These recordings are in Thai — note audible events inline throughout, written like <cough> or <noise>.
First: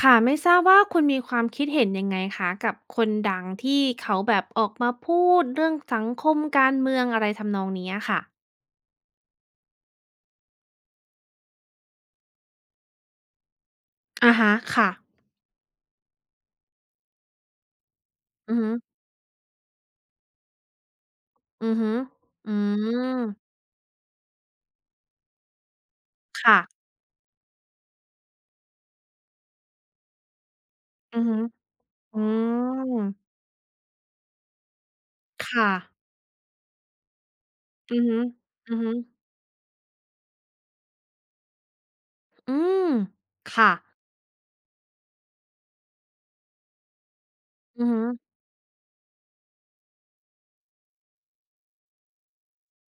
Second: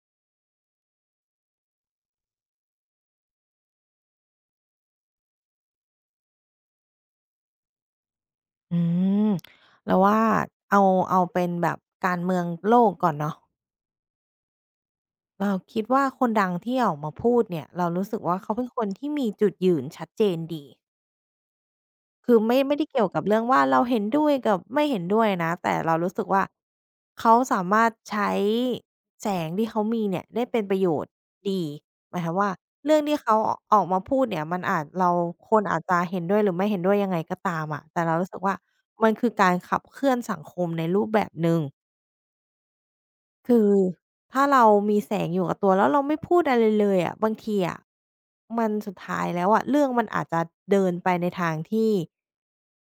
ค่ะไม่ทราบว่าคุณมีความคิดเห็นยังไงคะกับคนดังที่เขาแบบออกมาพูดเรื่องสังคมการเมืองอะไรทำนองนี้อะค่ะอืมเราวว่าเอาเอาเป็นแบบการเมืองโลกก่อนเนาะอะฮะค่ะเราคิดว่าคนดังที่ออกมาพูดเนี่ยเรารู้สึกว่าเขาอือเป็นฮึคนที่มีจุดยืนชัดเจนดี อือฮึคืออืไม่ได้เกี่ยวกัมบเรื่องว่าเราเห็นด้วยกับไม่เห็นด้วยนะแต่เรารู้สึกว่าค่ะเขาสามารถใช้แสงที่เขามีเนี่ยได้เป็นประโยชน์อือฮึดีหอืมายความว่าเรื่องมที่เขาอออกมาพูดเนี่ยมันอาจเราคนค่ะอาจจะเห็นด้วยหรือไม่เห็นด้วยยังไงก็ตามอะอืแต่อเราฮึรู้สึกว่าอือฮึมันคือการขับเคลื่อนสังคมในรูปแบบหนึ่ง อืมคือค่ะถ้าเรามีแสงอยู่กับตัวแล้วเราไม่พูดอะไรเลยอะบางทีอะอือฮึมันสุดท้ายแล้วอะเรื่องมันอาจจะเดินไปในทางที่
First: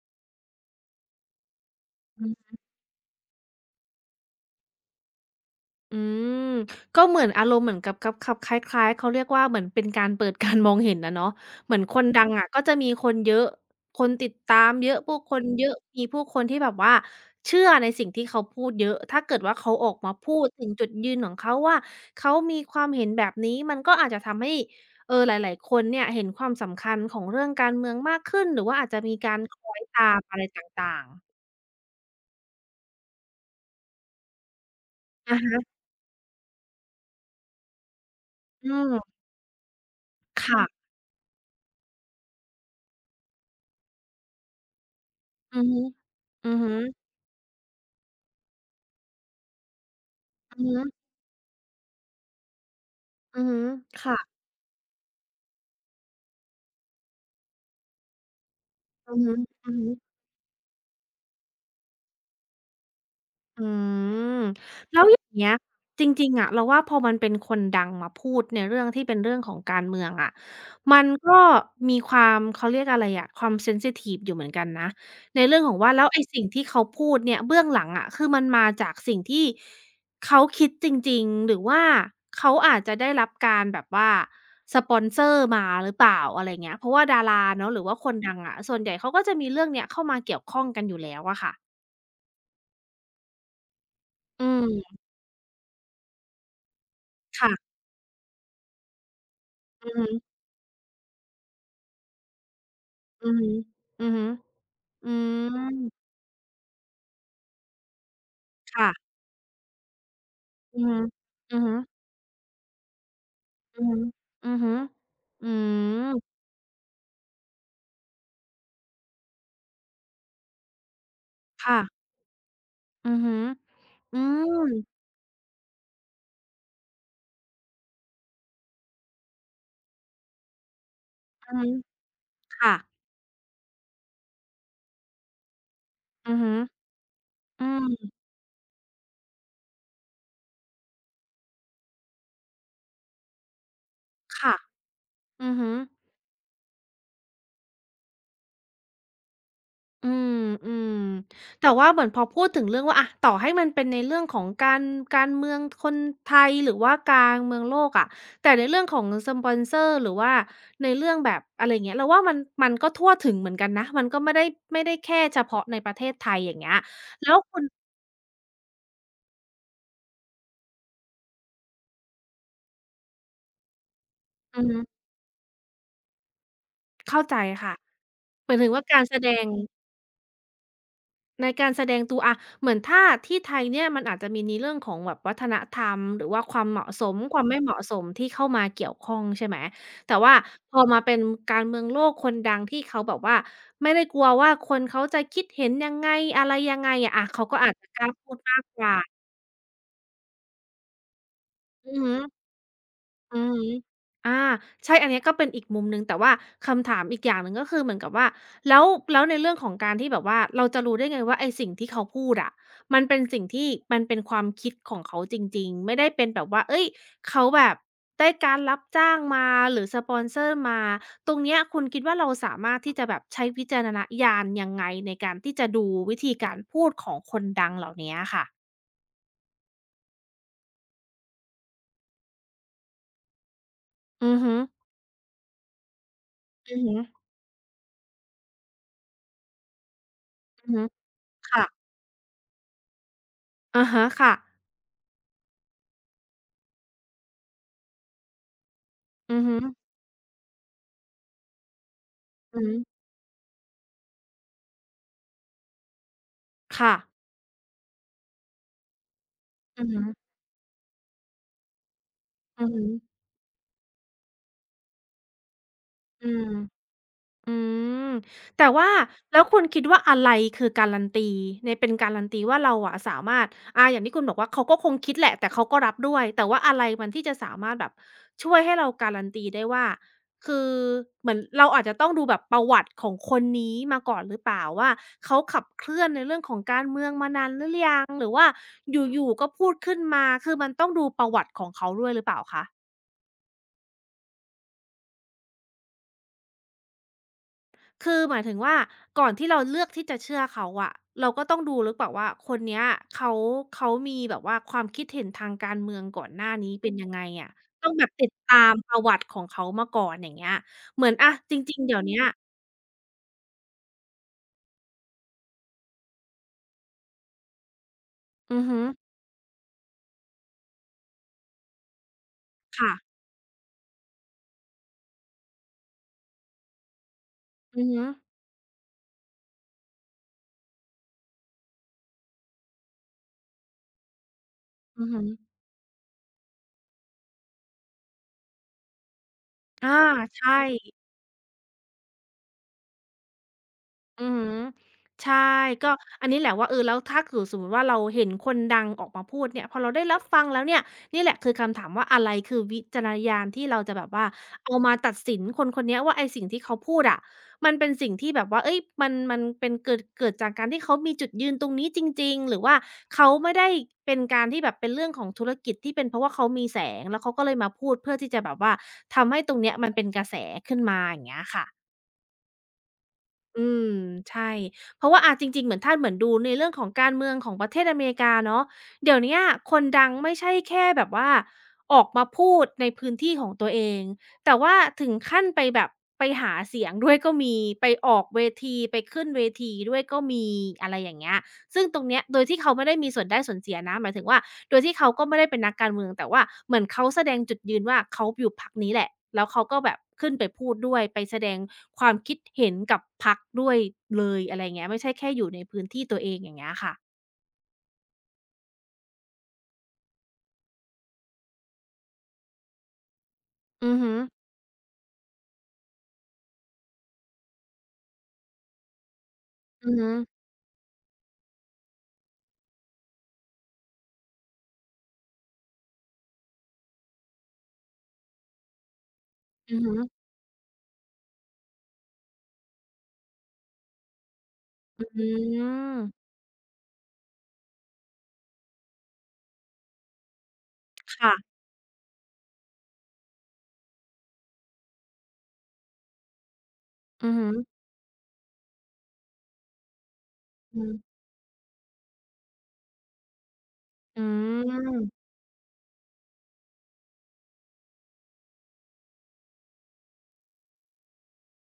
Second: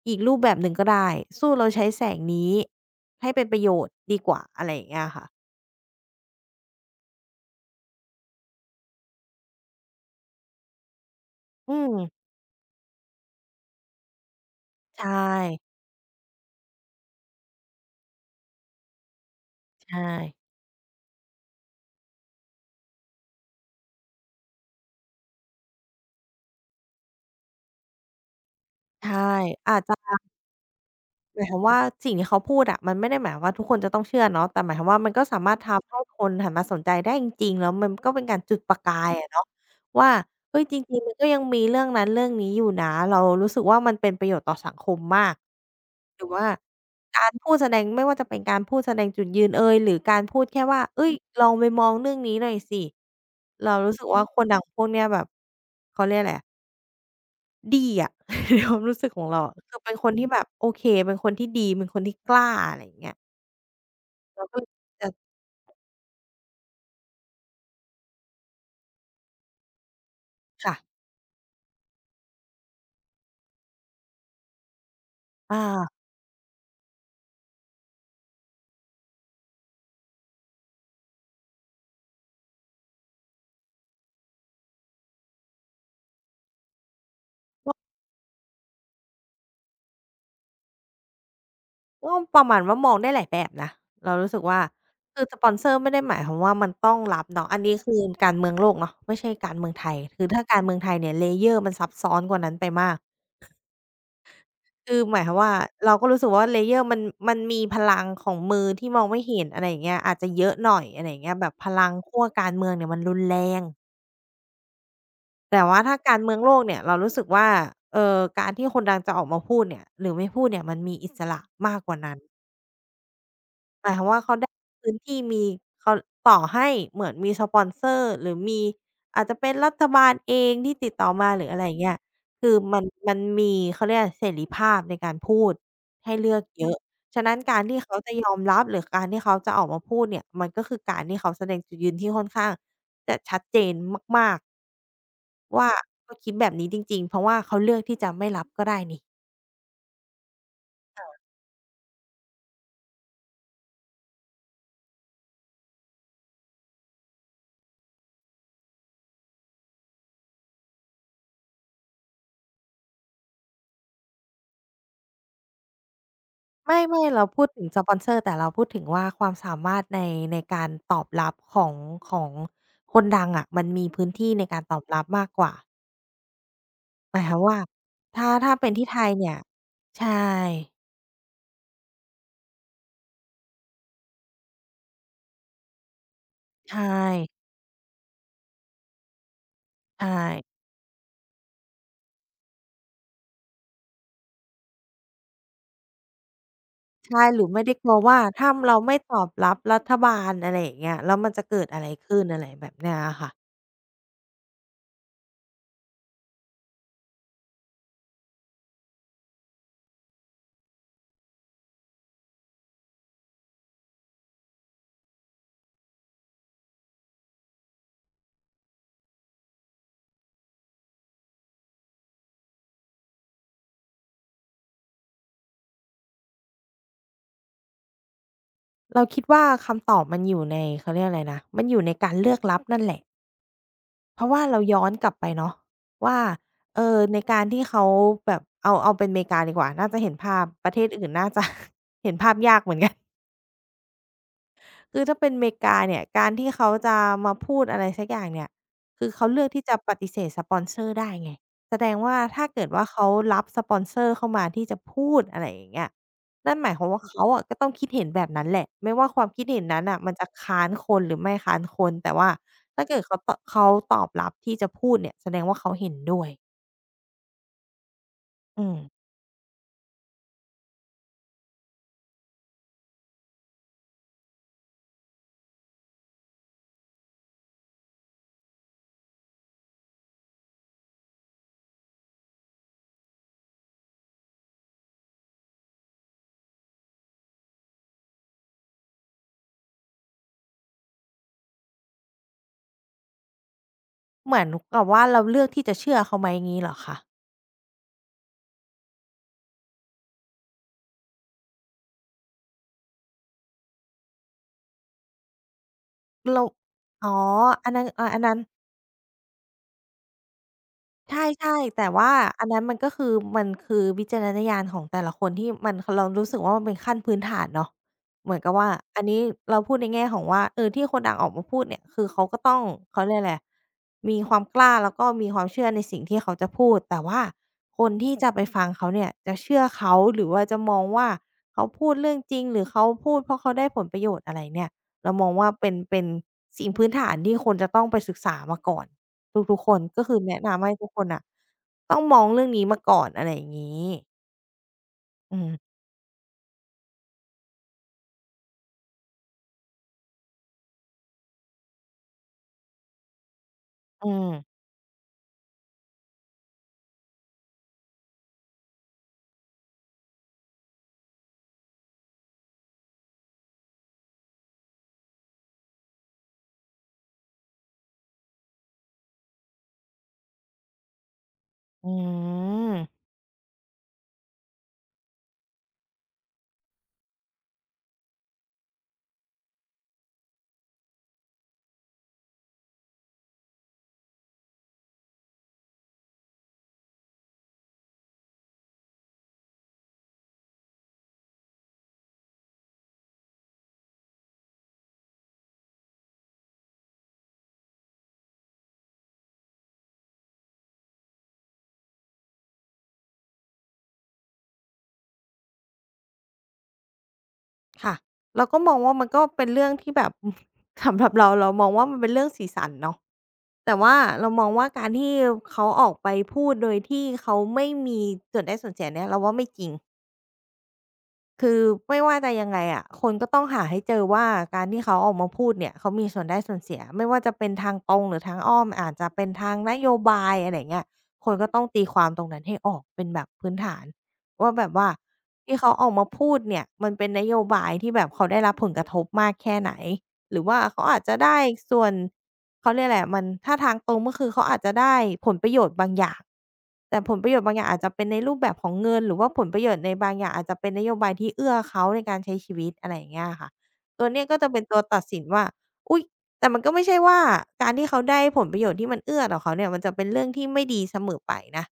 อีกรูปแบบหนึ่งก็ได้สู้เราใช้แสงอือ นี้ให้เป็นประโยชน์ดีกว่าอะไรอย่างเงี้ยค่ะอืมก็เหมือนอารมณ์เหมือนกับคับคล้ายๆเขาเรียกว่าเหมือนเป็นการเปิดการมองเห็นอะเนาะเหอืมือนมคนดังอะก็จะมีคนเยอะคนติดตามเยอะใช่ผู้คนเยอะมีผู้คนที่แบบว่าเชื่อในสิ่งที่เขาพูดเยอะถ้าเกิดว่าเขาออกใช่มาพูดถึงจุดยืนของเขาว่าเขามีความเห็นแบบนี้มันก็อาจจะทำให้เออหลายๆคนเนี่ยเห็นความสำคัญของเรื่องการเมืองมากขึ้นหรือว่าอาจจะมีใช่การคล้ออาจยจะ ตามอะไรต่างๆหมายความว่าสิ่งที่เขาพูดอะมันไม่ได้หมายความว่าทุกคนจะต้องเชื่อเนาะแต่หมายความว่ามันก็สาอะมารถฮะทำให้คนหันมาสนใจได้จริงๆแล้วมันก็เป็นการจุดอืประกายมอะเนาะว่าเฮ้ยค่ะจริงๆมันก็ยังมีเรื่องนั้นเรื่องนี้อยู่นะเรารู้สึกว่ามันเป็นประโยชน์ต่อสังคมมากอือฮึหรือว่าอือฮึการพูดแสดงไม่ว่าจะเป็นการพูดแสดงจุดยืนเอยหรือการพูดแค่อือว่าฮึ เฮ้ยลองไปมองเรื่องนี้หน่อยสิอือฮึเรารู้สึกค่ะว่าคนดังพวกเนี้ยแบบเขาเรียกอะไรอะ ดีอะ <laughs> ในความรู้สึกอือของฮึเราอะอือคือฮึ เป็นคนที่แบบโอเคเป็นคนที่ดีเป็นคนที่กล้าอะไรอย่างเงี้ยอืมเราก็เลยแล้วจะอย่างเงี้ยจริงๆอะเราว่าพอมันเป็นคนดังมาพูดในเรื่องที่เป็นเรื่องของการเมืองอะค่ะมันก็มีความเขาเรียกอะไรอะความเซนซิทิฟอยู่เหมือนกันนะในเรื่องของว่าอาแล้วไอ้สิ่งที่เขาพูดเนี่ยเบื้องหลังอะคือมันมาจากสิ่งที่เขาคิดจริงๆหรือว่าเขาอาจจะได้รับการแบบว่าสปอนเซอร์มาหรือเปล่าอะไรเงี้ยเพราะว่าดาราเนาะหรือว่าคนดังอะส่วนใหญ่เขาก็จะมีเรื่องเนี้ยเข้ามาเกี่ยวข้องกันอยู่แล้วอะค่ะก็ประมาณว่ามองได้หลายแบบนะเรารู้สึกอืว่ามคือสปอนเซอร์ไม่ได้หมายความว่ามันต้องรับเนาะอันนี้ค่ะคือการเมืองโลกเนาะไม่ใช่การเมืองไทอือยฮึ คือถ้าการเมืองไทยเนี่ย layer มันซับซ้อนกว่านั้นไปมากอือฮึอือฮึคืออืหมายความว่ามเราก็รู้สึกว่า layer มันมีพลังของมือที่มองค่ะไม่เห็นอะไรอย่างเงี้ยอาจจะเยอะหน่อือยอฮึอะไรอย่างเงี้ยแบบอือพฮึลังขั้วการเมืองเนี่ยมันรุนแรง อือฮึอือฮึอืแต่ว่าถ้าการเมืมองโลกเนี่ยเรารู้สึกว่าการที่คนดังจะออกมาพูดเนี่ยหรือไม่พูดเนี่ยมันมีอิสระมากค่ะกว่านั้น อือฮึหมายความอืว่าเขาได้มพื้นที่มีเขาต่อให้เหมือนมีสปอนเซอร์หรือมีอาจจะเป็นรัฐบาลเองที่ติดต่อมาหรืออืออะไรอฮึย่างเงี้ยคือค่ะมันมีเขาเรียกอะไรเสรีภาพในการพูดให้เลือืออกฮึเยอะฉะนั้นการอืที่เขาจะยมอมรับหรือการที่เขาจะออกมาพูดเนี่ยมันก็คือการที่เขาแสดงจุดยืนที่ค่อนข้างจะชัดเจนมากค่ะอือๆว่าฮึ เขาคิดแบบนี้จริงๆเพราะว่าเขาเลือกที่จะไม่รับก็ได้นี่ อืมอืมแต่ว่าเหมือนพอพูดถึงเรื่องว่าอะต่อให้มันเป็นในเรื่องของการเมืองคนไทยหรือว่าการเมืองโลกอะแต่ในเรื่องของสปอนเซอร์หรือว่าในเรื่องแบบอะไรอย่างเงี้ยเราว่ามันก็ทั่วถึงเหมือนกันนะมันก็ไม่ได้แค่เฉพาะในประเทศไทยอย่างเงี้ยไม่เราแล้วพูดคุถึณงสปอนเซอร์แต่เราพูดถึงว่าความสามารถในในการตอบรับของคนดังอะมันมีพื้นที่ในกาอืรอตฮึอบรับมากกว่าหมาเข้ายคใจวามว่าค่ะถ้าหถ้ามายถึเป็งนว่าที่ไทการยแสดเนี่ยง ใช่ในการแสดงตัวอะเหมือนถ้าที่ไทยเนี่ยมันอาจจะมีในเรื่องของแบบวัฒนธรรมหรือว่าความใช่เหมาะสมความไม่เหมาะสมที่เข้ามาเกี่ยวข้องใช่ไหมใชแต่ว่า่พอมาเป็นการเมืองโลกคนดังที่เขาแบบว่าไม่ได้กลัวว่าคนเขาจะคิดเห็นยังไงอะไรยังไงอะใช่อะหเขารือก็ไม่อาได้จกจะลัวกล้าว่าพูดถ้ามากเรากว่าไม่ตอบรับรัฐบาลอะไรอย่างเงี้ยแล้วมันจะเกิดอะไรอือฮึ ขึ้นอะไรแบบเนี้ยอะค่ะอือฮึอาใช่อันเนี้ยก็เป็นอีกมุมหนึ่งแต่ว่าคำถามอีกอย่างหนึ่งก็คือเหมือนกับว่าแล้วแล้วในเรื่องของการที่แบบว่าเราจะรู้ได้ไงว่าไอ้สิ่งที่เขาพูดอะมันเป็นสิ่งที่มันเป็นความคิดของเขาจริงๆไม่ได้เป็นแบบว่าเฮ้ยเขาแบบได้การรับจ้างมาหรือสปอนเซอร์มาตรงเนี้ยคุณคิดว่าเราสามารถที่จะแบบใช้วิจารณญาณยังไงในการที่จะดูวิธีการพูดของคนดังเหล่าเนี้ยค่ะเราคิดว่าคำตอบมันอยู่ในเขาเรียกอะไรนะมันอยู่ในการเลือกรับนั่นแหละ เพราะอือว่าฮึเราย้อนกลับไปเนาะว่าอืเออฮึอในการที่เขาแบบเอาเป็นอเมริกาดีกว่าน่าจะเห็นภาพปอือระเทฮึศอื่นน่าจะ ค่ะ <laughs> เห็นภาพยากเหมือนกัน อะฮะค่ะคือถ้าเป็นอเมริกาเนี่ยการที่เขาจะมาพูดอะไรสักอย่างเนี่ยคือเขาอืเลืออกฮึที่จะปฏิเสธสปอนเซอร์ได้ไงแสดงว่าถ้าอือเกิดว่าฮึ เขารับสปอนเซอร์เข้ามาที่จะพูดอะไรอย่างเงี้ยนั่นหมายความค่ะว่าเขาอะก็ต้องคิดเห็นแบบนั้นแหละไม่ว่าความคิดเห็นนั้อืนอน่ะฮึมันจะค้านคนหรือไม่ค้านคนแต่ว่าอือฮึถ้าเกิดเขาตอบรับที่จะพูดเนี่ยแสดงว่าเขาเห็นด้วยอืมอืมอืแต่มว่าแล้วคุณคิดว่าอะไรคือการันตีในเป็นการันตีว่าเราอะสามารถอาอย่างที่คุณบอกว่าเขาก็คงคิดแหละแต่เขาก็รับด้วยแต่ว่าอะไรมันที่จะสามารถแบบช่วยให้เราการันตีได้ว่าคือเหมือนเราอาจจะต้องดูแบบประวัติของคนนี้มาก่อนหรือเปล่าว่าเขาขับเคลื่อนในเรื่องของการเมืองมานานหรือยังหรือว่าอยู่ๆก็พูดขึ้นมาคือมันต้องดูประวัติของเขาด้วยหรือเปล่าคะ เหมือนกับว่าเราเลือกที่จะเชื่อเขาไหมงี้เหรอคะคือหมายถึงว่าก่อนที่เราเลือกที่จะเชื่อเขาอะเราก็ต้องดูหรือเปล่าว่าคนเนี้ยเขาเขามีแบบว่าความคิดเห็นทางการเมืองก่อนหเราน้านี้เป็นยังอ๋อไงอะอันนั้นต้องแบอาบอันติดนั้น ตามประวัติของเขามาก่อนอย่างเงี้ยเหมือใชนอะจ่ๆริงแต่ๆเดี๋ยวว่าเนี้ยอันนั้นมันก็คือมันคือวิจารณญาณของแต่ละคนที่มันคเรารู้สึกว่ามันเป็นขั้นพื้นฐานเนาะเหมือนกับอือว่าฮึอันนี้เราพูดในแง่ของว่าเออที่คนดังออกมาพูดเนี่ยคือเขาก็ต้องเขาเรีค่ะยกอะไรอะมีความกล้าแล้วก็มีความเชื่อในสิ่งที่เขาจะพูดแต่ว่าคอือนฮึที่จะไปฟังเขาเนี่ยจะเชื่อเขาหรือว่าจะมองว่าเขาพูดเรื่องจริงหรือเขาพูดเพราะเขาได้ผลประโยชน์อะไรเนี่ยอือเราฮึมองว่าเป็นสิ่งพื้นฐานที่คนจะต้องไปศึกษามาก่อน ทุกๆคนอาก็คือแนะใช่ นำให้ทุกคนน่ะต้องมองเรื่องนี้มาก่อนอะไรอย่างงี้อือฮึใชอืม่ก็อันนี้แหละว่าเออแล้วถ้าเกิดสมมุติว่าเราเห็นคนดังออกมาพูดเนี่ยพอเราได้รับฟังแล้วเนี่ยนี่แหละคือคำถามว่าอะไรคือวิจารณญาณที่เราจะแบอืบว่ามเอามาตัดสินคนคนเนี้ยว่าไอ้สิ่งที่เขาพูดอะมันเป็นสิ่งที่แบบว่าเฮ้ยมันเป็นเกิดจากการที่เขามีจุดยืนตรงนี้จริงๆหรือว่าเขาไม่ได้เป็นการที่แบบเป็นเรื่องของธุรกิจที่เป็นเพราะว่าเขามีแสงแล้วเขาก็เลยมาพูดเพื่อที่จะแบบว่าทำให้ตรงเนี้ยมันเป็นกระแสขึ้นมาอย่างเงี้ยค่ะ อืมอืมใช่เพราะว่าอาจริงๆเหมือนถ้าเหมือนดูในเรื่องของการเมืองของประเทศอเมริกาเนาะเดี๋ยวเนี้ยคนดังไม่ใช่แค่แบบว่าออกมาพูดในพื้นที่ของตัวเองแต่ว่าถึงขั้นไปแบบไปหาเสียงด้วยก็มีไปออกเวทีไปขึ้นเวทีด้วยก็มีอะไรอย่างเงี้ย ซึ่งตรงเนี้ยโดยที่เขาไม่ได้มีส่วนได้ส่วนเสียนะหมายถึงว่าโดยที่เขาก็ไม่ได้เป็นนักการเมืองแต่ว่าเหมือนเขาแสดงจุดยืนว่าเขาอยู่พรรคนี้แหละแล้วเขาก็แบบขึ้นไปพูดด้วยไปแสดงความคิดเห็นกับพรรคด้วยเลยอะไรอย่างเงี้ยไม่ใช่แค่อยู่ในพื้นที่ตัวเองอย่างเงี้ยค่ะค่ะเราก็มองว่ามันก็เป็นเรื่องที่แบบ <laughs> สำหรับเราเรามองว่ามันเป็นเรื่องสีสันเนาะแต่อืว่าอฮึเรามองว่าการที่เขาออกไปพูดโดยที่เขาไม่มีส่วนได้ส่วนเสียเนี่ยเราว่าไม่จริง อือฮึคือไม่ว่าจะยังไงอะคนก็ต้องหาให้เจอว่าการที่เขาออกมาพูดเนี่ยเขามีส่วนได้ส่วนเสียไม่ว่าจะเป็นทางตรงหรือทางอ้อมอาจจะเป็นทางนอือโยฮึบายอะไรยเงี้ยคนก็ต้องตีความตรงนั้นให้ออกเป็นแบบพื้นฐานว่าแบบว่าอืที่เขาออกมามพูดเนี่ยมันเป็นนโยบายที่แบบเขาได้รับผลกระทบมากแค่ไหนหรือว่าเขาอาจจะได้ค่ะส่วน เขาเรียกอะไรอะมันถ้าทางตรงก็คือเขาอาจจะได้ผลประโยชน์บางอย่างแต่ผลปอืระอโยชฮึน์บางอย่างอาจจะเป็นในรูปแบบของเงินหรือว่าผลประโยชน์ในบางอย่างอาจจะเป็นนอืโยบายมที่เอื้อเขาในการใช้ชีวิตอะไรอย่างเงี้ยอะค่ะตัวอืเนี้ยก็จะเป็นตัวตัดสินมว่าอุ๊ยแต่มันก็ไม่ใช่ว่าการที่เขาได้ผลประโยชน์ที่มันเอื้อต่อเขาเนี่ยมันจะเป็นเรื่องที่ไม่ดีเสมอไปนะ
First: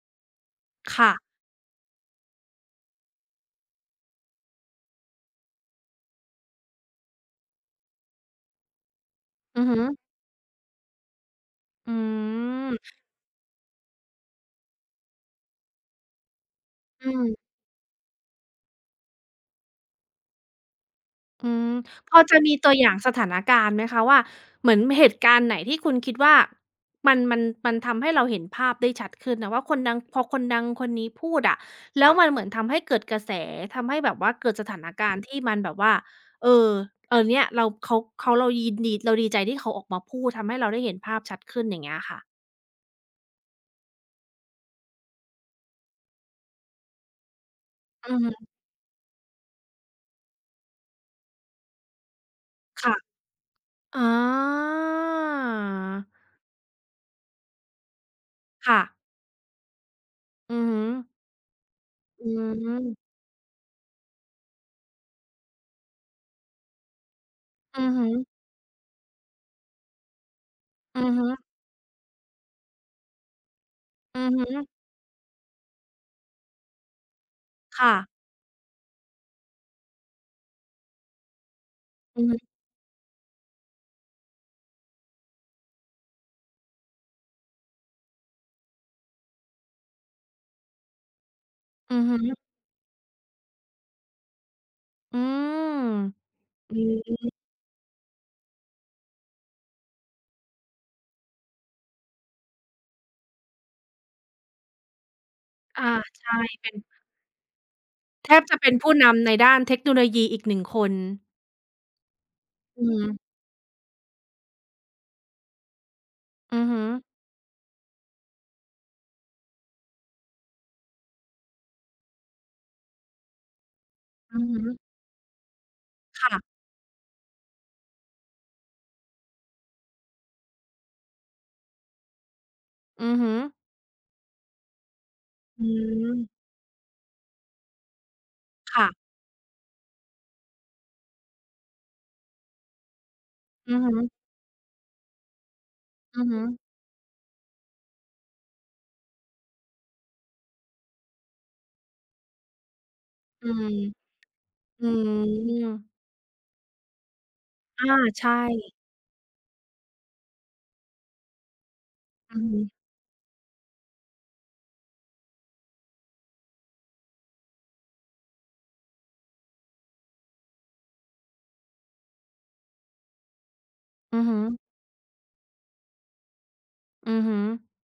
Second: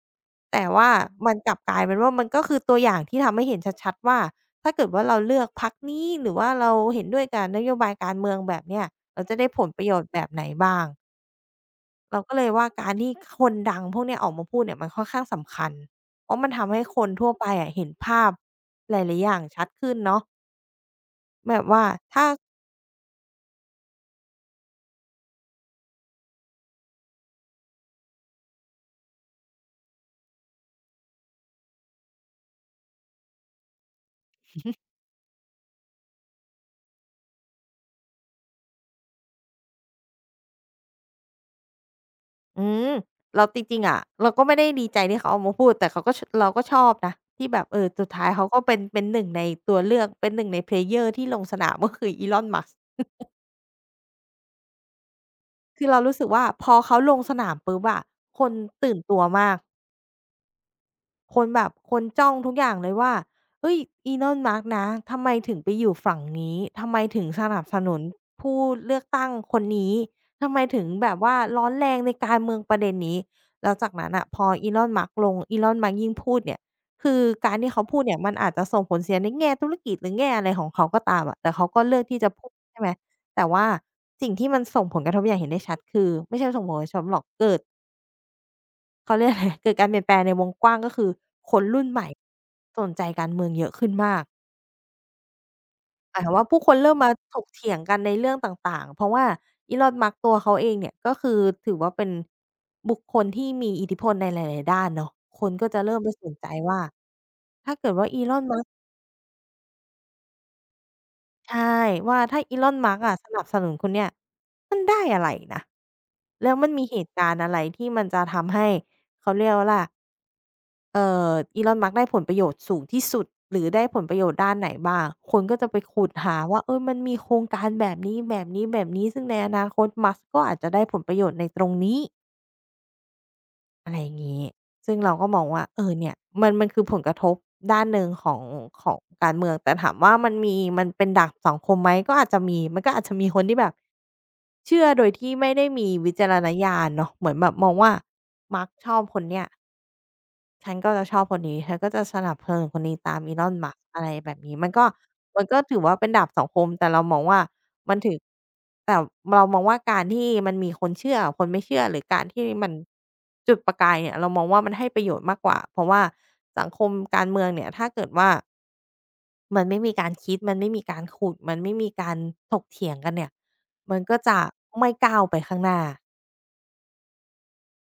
แต่ว่ามัค่ะนกลับกลายเป็นว่ามันก็คือตัวอย่างที่ทำให้เห็นชัดๆว่าถ้าเกิดว่าเราเลือกพรรคนี้หรือว่าเราเห็นด้วยกับนโยบายการเมืองแบบเนี้ย เราจะได้ผอือลฮึประโยชน์แบบไหนบ้างอืเราก็เลยว่าการมที่คนดังพวกเนี้ยออกมาพูดเนี่ยมันค่อนข้างสำคัญเพราะมันทำให้คอืนทั่วไปม อะเห็นภาพหลายๆอย่างชัดขึ้นเนาะอืแบบมว่าพอถ้าจะมีตัวอย่างสถานการณ์ไหมคะว่าเหมือนเหตุการณ์ไหนที่คุณคิดว่ามันทำให้เราเห็นภาพได้ชัดขึ้นนะว่าคนดังพอคนดังคนนี้พูดอะแล้วมันเหมือนทำให้เกิดกระแสทำให้แบบว่าเกิดสถานการณ์ที่มันแบบว่าเออเออเนี่ยเราเขาเรายินดีเราดีใจที่เขาออกมาพูดทำให้เราได้เห็นภาพชัดขึ้นอย่างเงี้ยค่ะอืมเราจริงๆอะเราก็ไม่ได้ดีใจที่เขาออกมาพูดแต่เราก็ชอบนะที่แบบเออสุอืดอท้ายฮึเขาก็เป็นหนึ่งในตัวเลือกเป็นหนึ่งใน player ที่ลงสนามก็คือ Elon Musk ค่ะอ๋อคือเรารู้สึกว่าพอเขาลงสนามปุ๊บอะคนค่ะตื่นตัวมาก อือฮึคนแบบคนอืจ้องทุกอย่างเลยว่ามเอ้ยอีลอนม Musk นะทำไมถึงไปอยู่ฝั่งนี้ทำไมถึงสนับสอือนุนฮึผู้เลือกตั้งคนนี้ทำไมถึงอืแบอบฮึว่าร้อนแรงในการเมืองประเด็นนี้แล้วจากนั้นอืน่ะอพฮึออีลอนม Musk ลงอีลอนม m u s กยิ่งพูดเนี่ยคือการที่เขาค่ะ พูดเนี่ยมันอาจจะส่งผลเสียในแง่ธุรกิจหรือแง่อะไรของเขาก็ตามอะแต่เขาก็เลือกที่อือจะฮึพูดใช่ไหมแต่ว่าสิ่งที่มันส่งผลกระทบอย่างเห็นได้ชัดคือไม่ใช่ส่งผลกระทบหรอกเกิด เขาเรียกอะไร <laughs> เกิดการเปลี่ยนแปลงในวงกว้างก็คือคนรุ่นอืใหอม่ฮึสนใจการเมืองเยอะขึ้นมากอืมหมายความว่าผู้คอืนเริ่มมาถมกเถียงกันในเรื่องต่างๆเพราะว่า Elon Musk ตัวเขาเองเนี่ยก็คือถือว่าเป็นบุคคลที่มีอิทธิพลในหลายๆด้านเนาะคนก็จะอาเริ่มไปสนใช่ใจว่าถ้าเกิดว่า แทบ Elon จะ Musk เป็นผู้นำในด้านเทคโนโลยีอีกหนึ่งคนใช่ว่าถ้า Elon อื Musk อะสมนับสนุนคุณเนี่ยมันได้อะไรนะแล้วอือมันฮึมีเหตุการณ์อะไรที่มันจะทำให้เขาเรียกว่าล่ะเอ่อ Elon Musk ได้ผลประโยชน์สูงที่สุดหรือได้ผลประโยชอืน์อด้านไหนฮึบ้างคนก็จะไปขุดหาค่ะว่าเออมันมีโครงการแบบนี้ๆๆซึ่งในอนาคต Musk ก็อาจจะได้ผลประโยชน์ในตรงนี้ อือฮึซึ่งเราก็มองว่าอืเออเนี่ยมมันคือผลกระทบด้านหนึ่งของขค่ะองการเมืองแต่ถามว่ามันมีมันเป็นดาบสองคมไหมก็อาจจะมีมันก็อาจจะมีคนที่แบอืบอฮึเชื่อโดยที่ไม่ได้มีวิอือจารฮึณญาณเนาะเหมือนแบบมองว่า "Mark ชอบคนเนี้ย ฉันก็จะชอบคนนี้ฉันก็จะสนับสนุนคนนี้ตาม อื Elon ม Musk อะไรแบบนี้มันก็อืมันก็มถือว่าเป็นดาบสองคมแต่เรามองว่าอามันถือใช่แต่เรามองว่าการที่มันมีคนเชื่อกับคนไม่เชื่อหรือการอือที่ฮึมันจุดประกายเนี่ยเรามองว่ามันให้ประโยชน์มากกว่าเพราะว่าสังคมการเมืองเนี่ยถ้าเกิดว่ามันไม่มีการคิดมันไม่มีการขุดมันไม่มีการถกเถียงกันเนี่ยมันก็อือจะฮึไม่ก้าวไปข้างหน้า อือฮึ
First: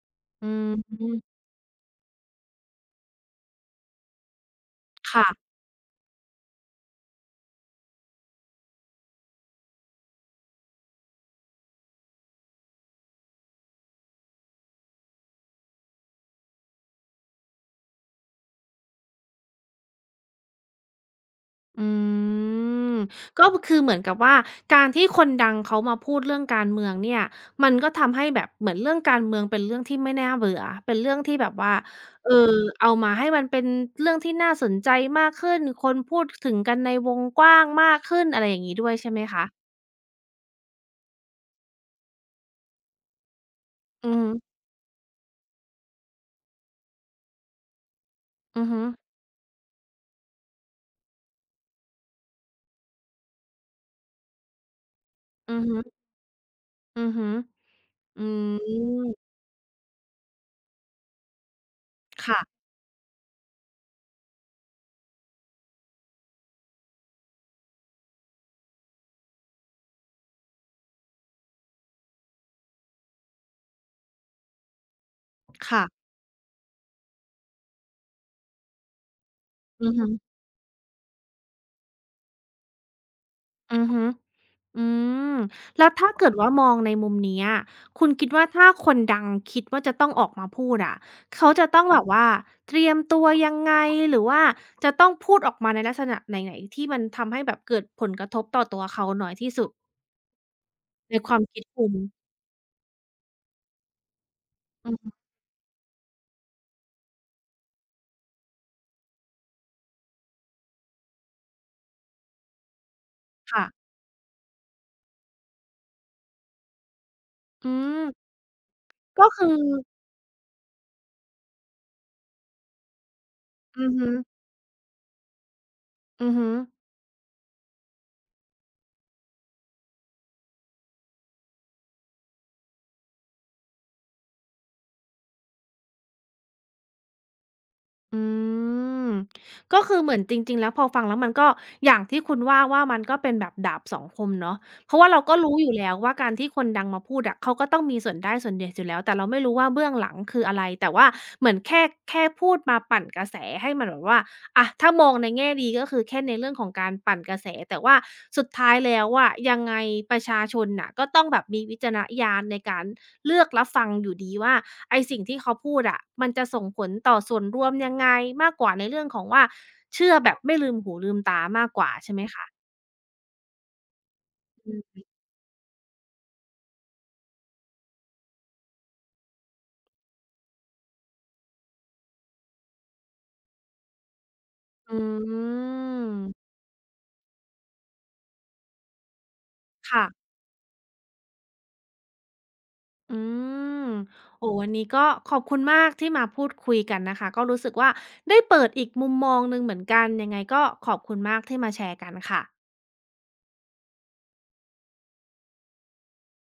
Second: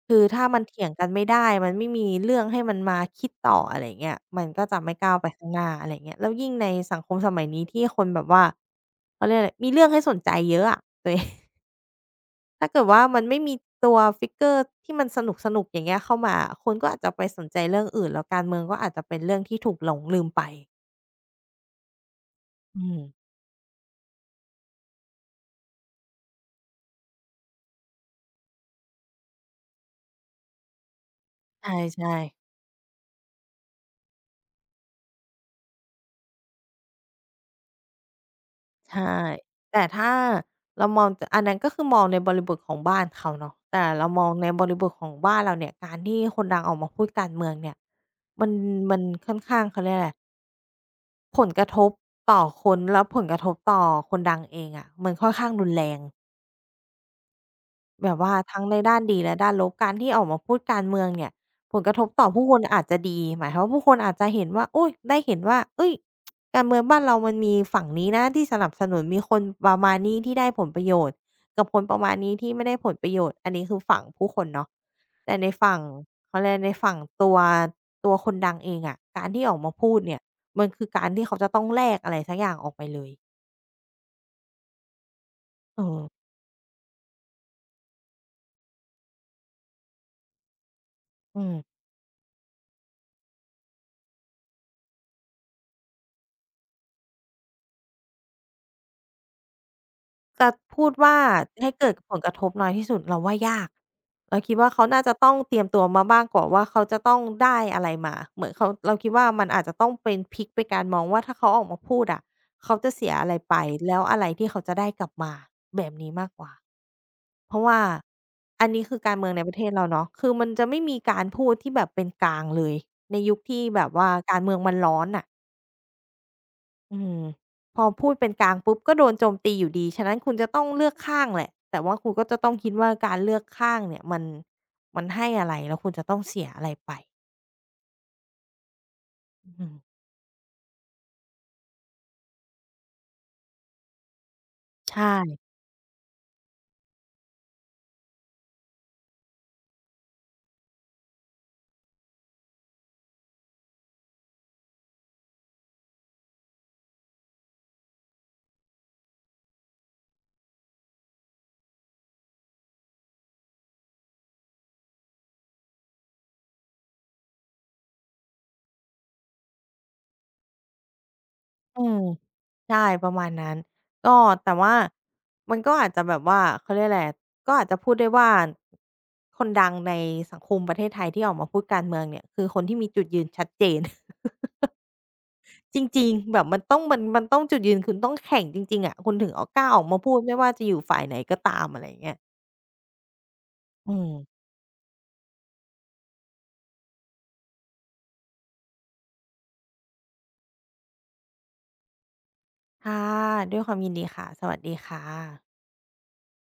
คือถ้าอืมันมเถียงกันไม่ได้มันไม่มีเรื่องให้มันมาคิดต่ออะไรเงี้ยมันก็จะไม่ก้าวไปค่ะ ข้างหน้าอะไรเงี้ยแล้วยิ่งในสังคมสมัยนี้ที่คนแบบว่าเขาเรียกอะไรมีเรื่องให้สนใจเยอะอะตัวเอง <laughs> ถ้าเกิดว่ามันไม่มีตัวฟิกเกอร์ที่มันสนุกๆอย่างเงี้ยเข้ามาคนก็อาจจะไปสนใจเรื่องอื่นแล้วการเมืองก็อาจจะเป็นเรื่องที่ถูกหลงลืมไปอือืมมก็คือเหมือนกับว่าการที่คนดังเขามาพูดเรื่องการเมืองเนี่ยมันก็ทำให้แบบเหมือนเรื่องการเมืองเป็นเรื่องที่ไม่น่าเบื่อเป็นเรื่องที่แบบใว่าช่เอๆ อเอามาให้มันเป็นเรื่องที่น่าสนใจมากขึ้นคนพูดถึงกันในวงกว้างมากขึ้นอะไรอย่างงี้ด้วยใช่ใช่ไหมคะแต่ถ้าเรามองจอันนั้นก็คือมองในบริบทของบ้านเขาเนาะแต่เราอือมอฮึงในบริบทของบ้านเราเนี่ยการที่คนดังออกมาพูดการเมืองเนี่ยมันอือฮึมันค่อนข้างเขาเรียกอะไรผลกระทบต่อคนแล้วผลกระทบต่อคนดังเองอะมันค่อนข้างอือรุนฮึแรง อือฮึแบบอืว่าทั้งในด้านมดีและด้านลบการที่ออกมาพูดการเมืองเนี่ยผลกระทบต่อผู้คค่ะนอาจจะดีหมายความว่าผู้คนอาจจะเห็นว่าอุ๊ยได้เห็นว่าเฮ้ยการเมืองบ้านเรามันมีฝั่งนี้นะที่สนับสนุนมีคนประมาณนี้ที่ได้ผลประโยชน์กับคนประมาณนี้ที่ไม่ได้ผลประโยชน์อันนี้คือฝั่งผู้คนเนาะแต่ในฝั่งค่ะเขาเรียกอะไรในฝั่งตัวคนดังเองอะการที่ออกมาอืพูอดฮึเนี่ยมันคือการที่เขาจะต้องแลกอะไรสักอย่างออกไปเลยอือฮึ อืมเอแล้วถ้าอเกิดว่ามองในมุมเนี้ยคุณคิดว่าถ้าคนดังคิดว่าจะต้องออกมาพูดอะอืเขาจะม ต้องแบบว่าเตรียมตัวยังไงหรือว่าจะต้องพูดออกมาในลักษณะไหนๆที่มันทำให้แบบเกิดผลกระทบต่อตัวเขาน้อยที่สุดจะพูดในว่าความคิดให้คุเกิดณผลกระทบน้อยที่สุดเราว่ายากเราคิดว่าเขาอืน่าจะมต้องเตรียมตัวมาบ้างกว่าว่าเขาจะต้องได้อะไรมาเหมือนเขาเราคิดว่ามันอาจจะต้องเป็นพลิกไปการมองว่าถ้าเขาออกมาพูดอะเขาจะเสียอะไรไปค่ะแล้วอะไรที่เขาจะได้กลับมาแบบนี้มากกว่าเพราะอืว่ามอันนี้คือการก็เมืองในคืประอเทศเราเนาะคือมันจะไม่มีการพูดที่แบบเป็นกลางเลยในยุคที่แบอืบอฮึว่าการเมืองมันร้อนน่ะ อือฮึ อืมพอพูดเป็นกลางปุ๊บก็โดนโจมตีอยู่ดี ฉะนั้นคุณจะต้องเลือกข้างแหละแต่ว่าคุณก็จะต้องคิดว่าการเลือกข้างเนี่ยมันให้อะไรแล้วคุณจะต้องเสียอะไรไปอืมอืมก็คือเหมือนจริงๆแล้วพอฟังแล้วมันก็อย่างที่คุณว่าว่ามันก็เป็นแบบดาบสองคมเนาะเพราะใช่ว่าเราก็รู้อยู่แล้วว่าการที่คนดังมาพูดอะเขาก็ต้องมีส่วนได้ส่วนเสียอยู่แล้วแต่เราไม่รู้ว่าเบื้องหลังคืออะไรแต่ว่าเหมือนแค่พูดมาปั่นกระแสให้มันแบบว่า อะถ้ามองในแง่ดีก็คือแค่ในเรื่องของการปั่นกระแสแต่ว่าสุดท้ายแล้วอะยังไงประชาชนน่ะก็ต้องแบบมีวิจารณญาณในการเลือกรับฟังอยู่ดีว่าไอ้สิ่งที่เขาพูดอะมันจะส่งผลต่อส่วนรวมยังไงมากกว่าในเรื่องของว่าเชื่อแบบไม่ลืมหูลืมตามากอืกว่ามใช่ไหมคะใช่ประมาณนั้นก็แต่อืว่ามมันก็อาจจะแบบว่าเขาเรียกอะไรก็อาจจะพูดได้ว่าคนดังในสังคมประเทศไทยที่ออกมาพูดการเมืองเนี่ยคือคนที่มีจุดยืนชัดเจน อืจริงๆแบบมมันต้องจุดยืนคุณต้องแข่งจริงๆอะคุณถึงเอากล้าออกมาค่ะ พูดไม่ว่าจะอยู่ฝ่ายไหนก็ตามอะไรอย่างเงี้ยอืมอืมโอ้วันนี้ก็ขอบคุณมากที่มาพูดคุยกันนะคะก็รู้สึกว่าได้เปิดอีกมุมมองหนึ่งเหมือนกันยังไงก็ขอบคุณมากที่มาแชร์กันค่ะค่ะด้วยความยินดีค่ะสวัสดีค่ะ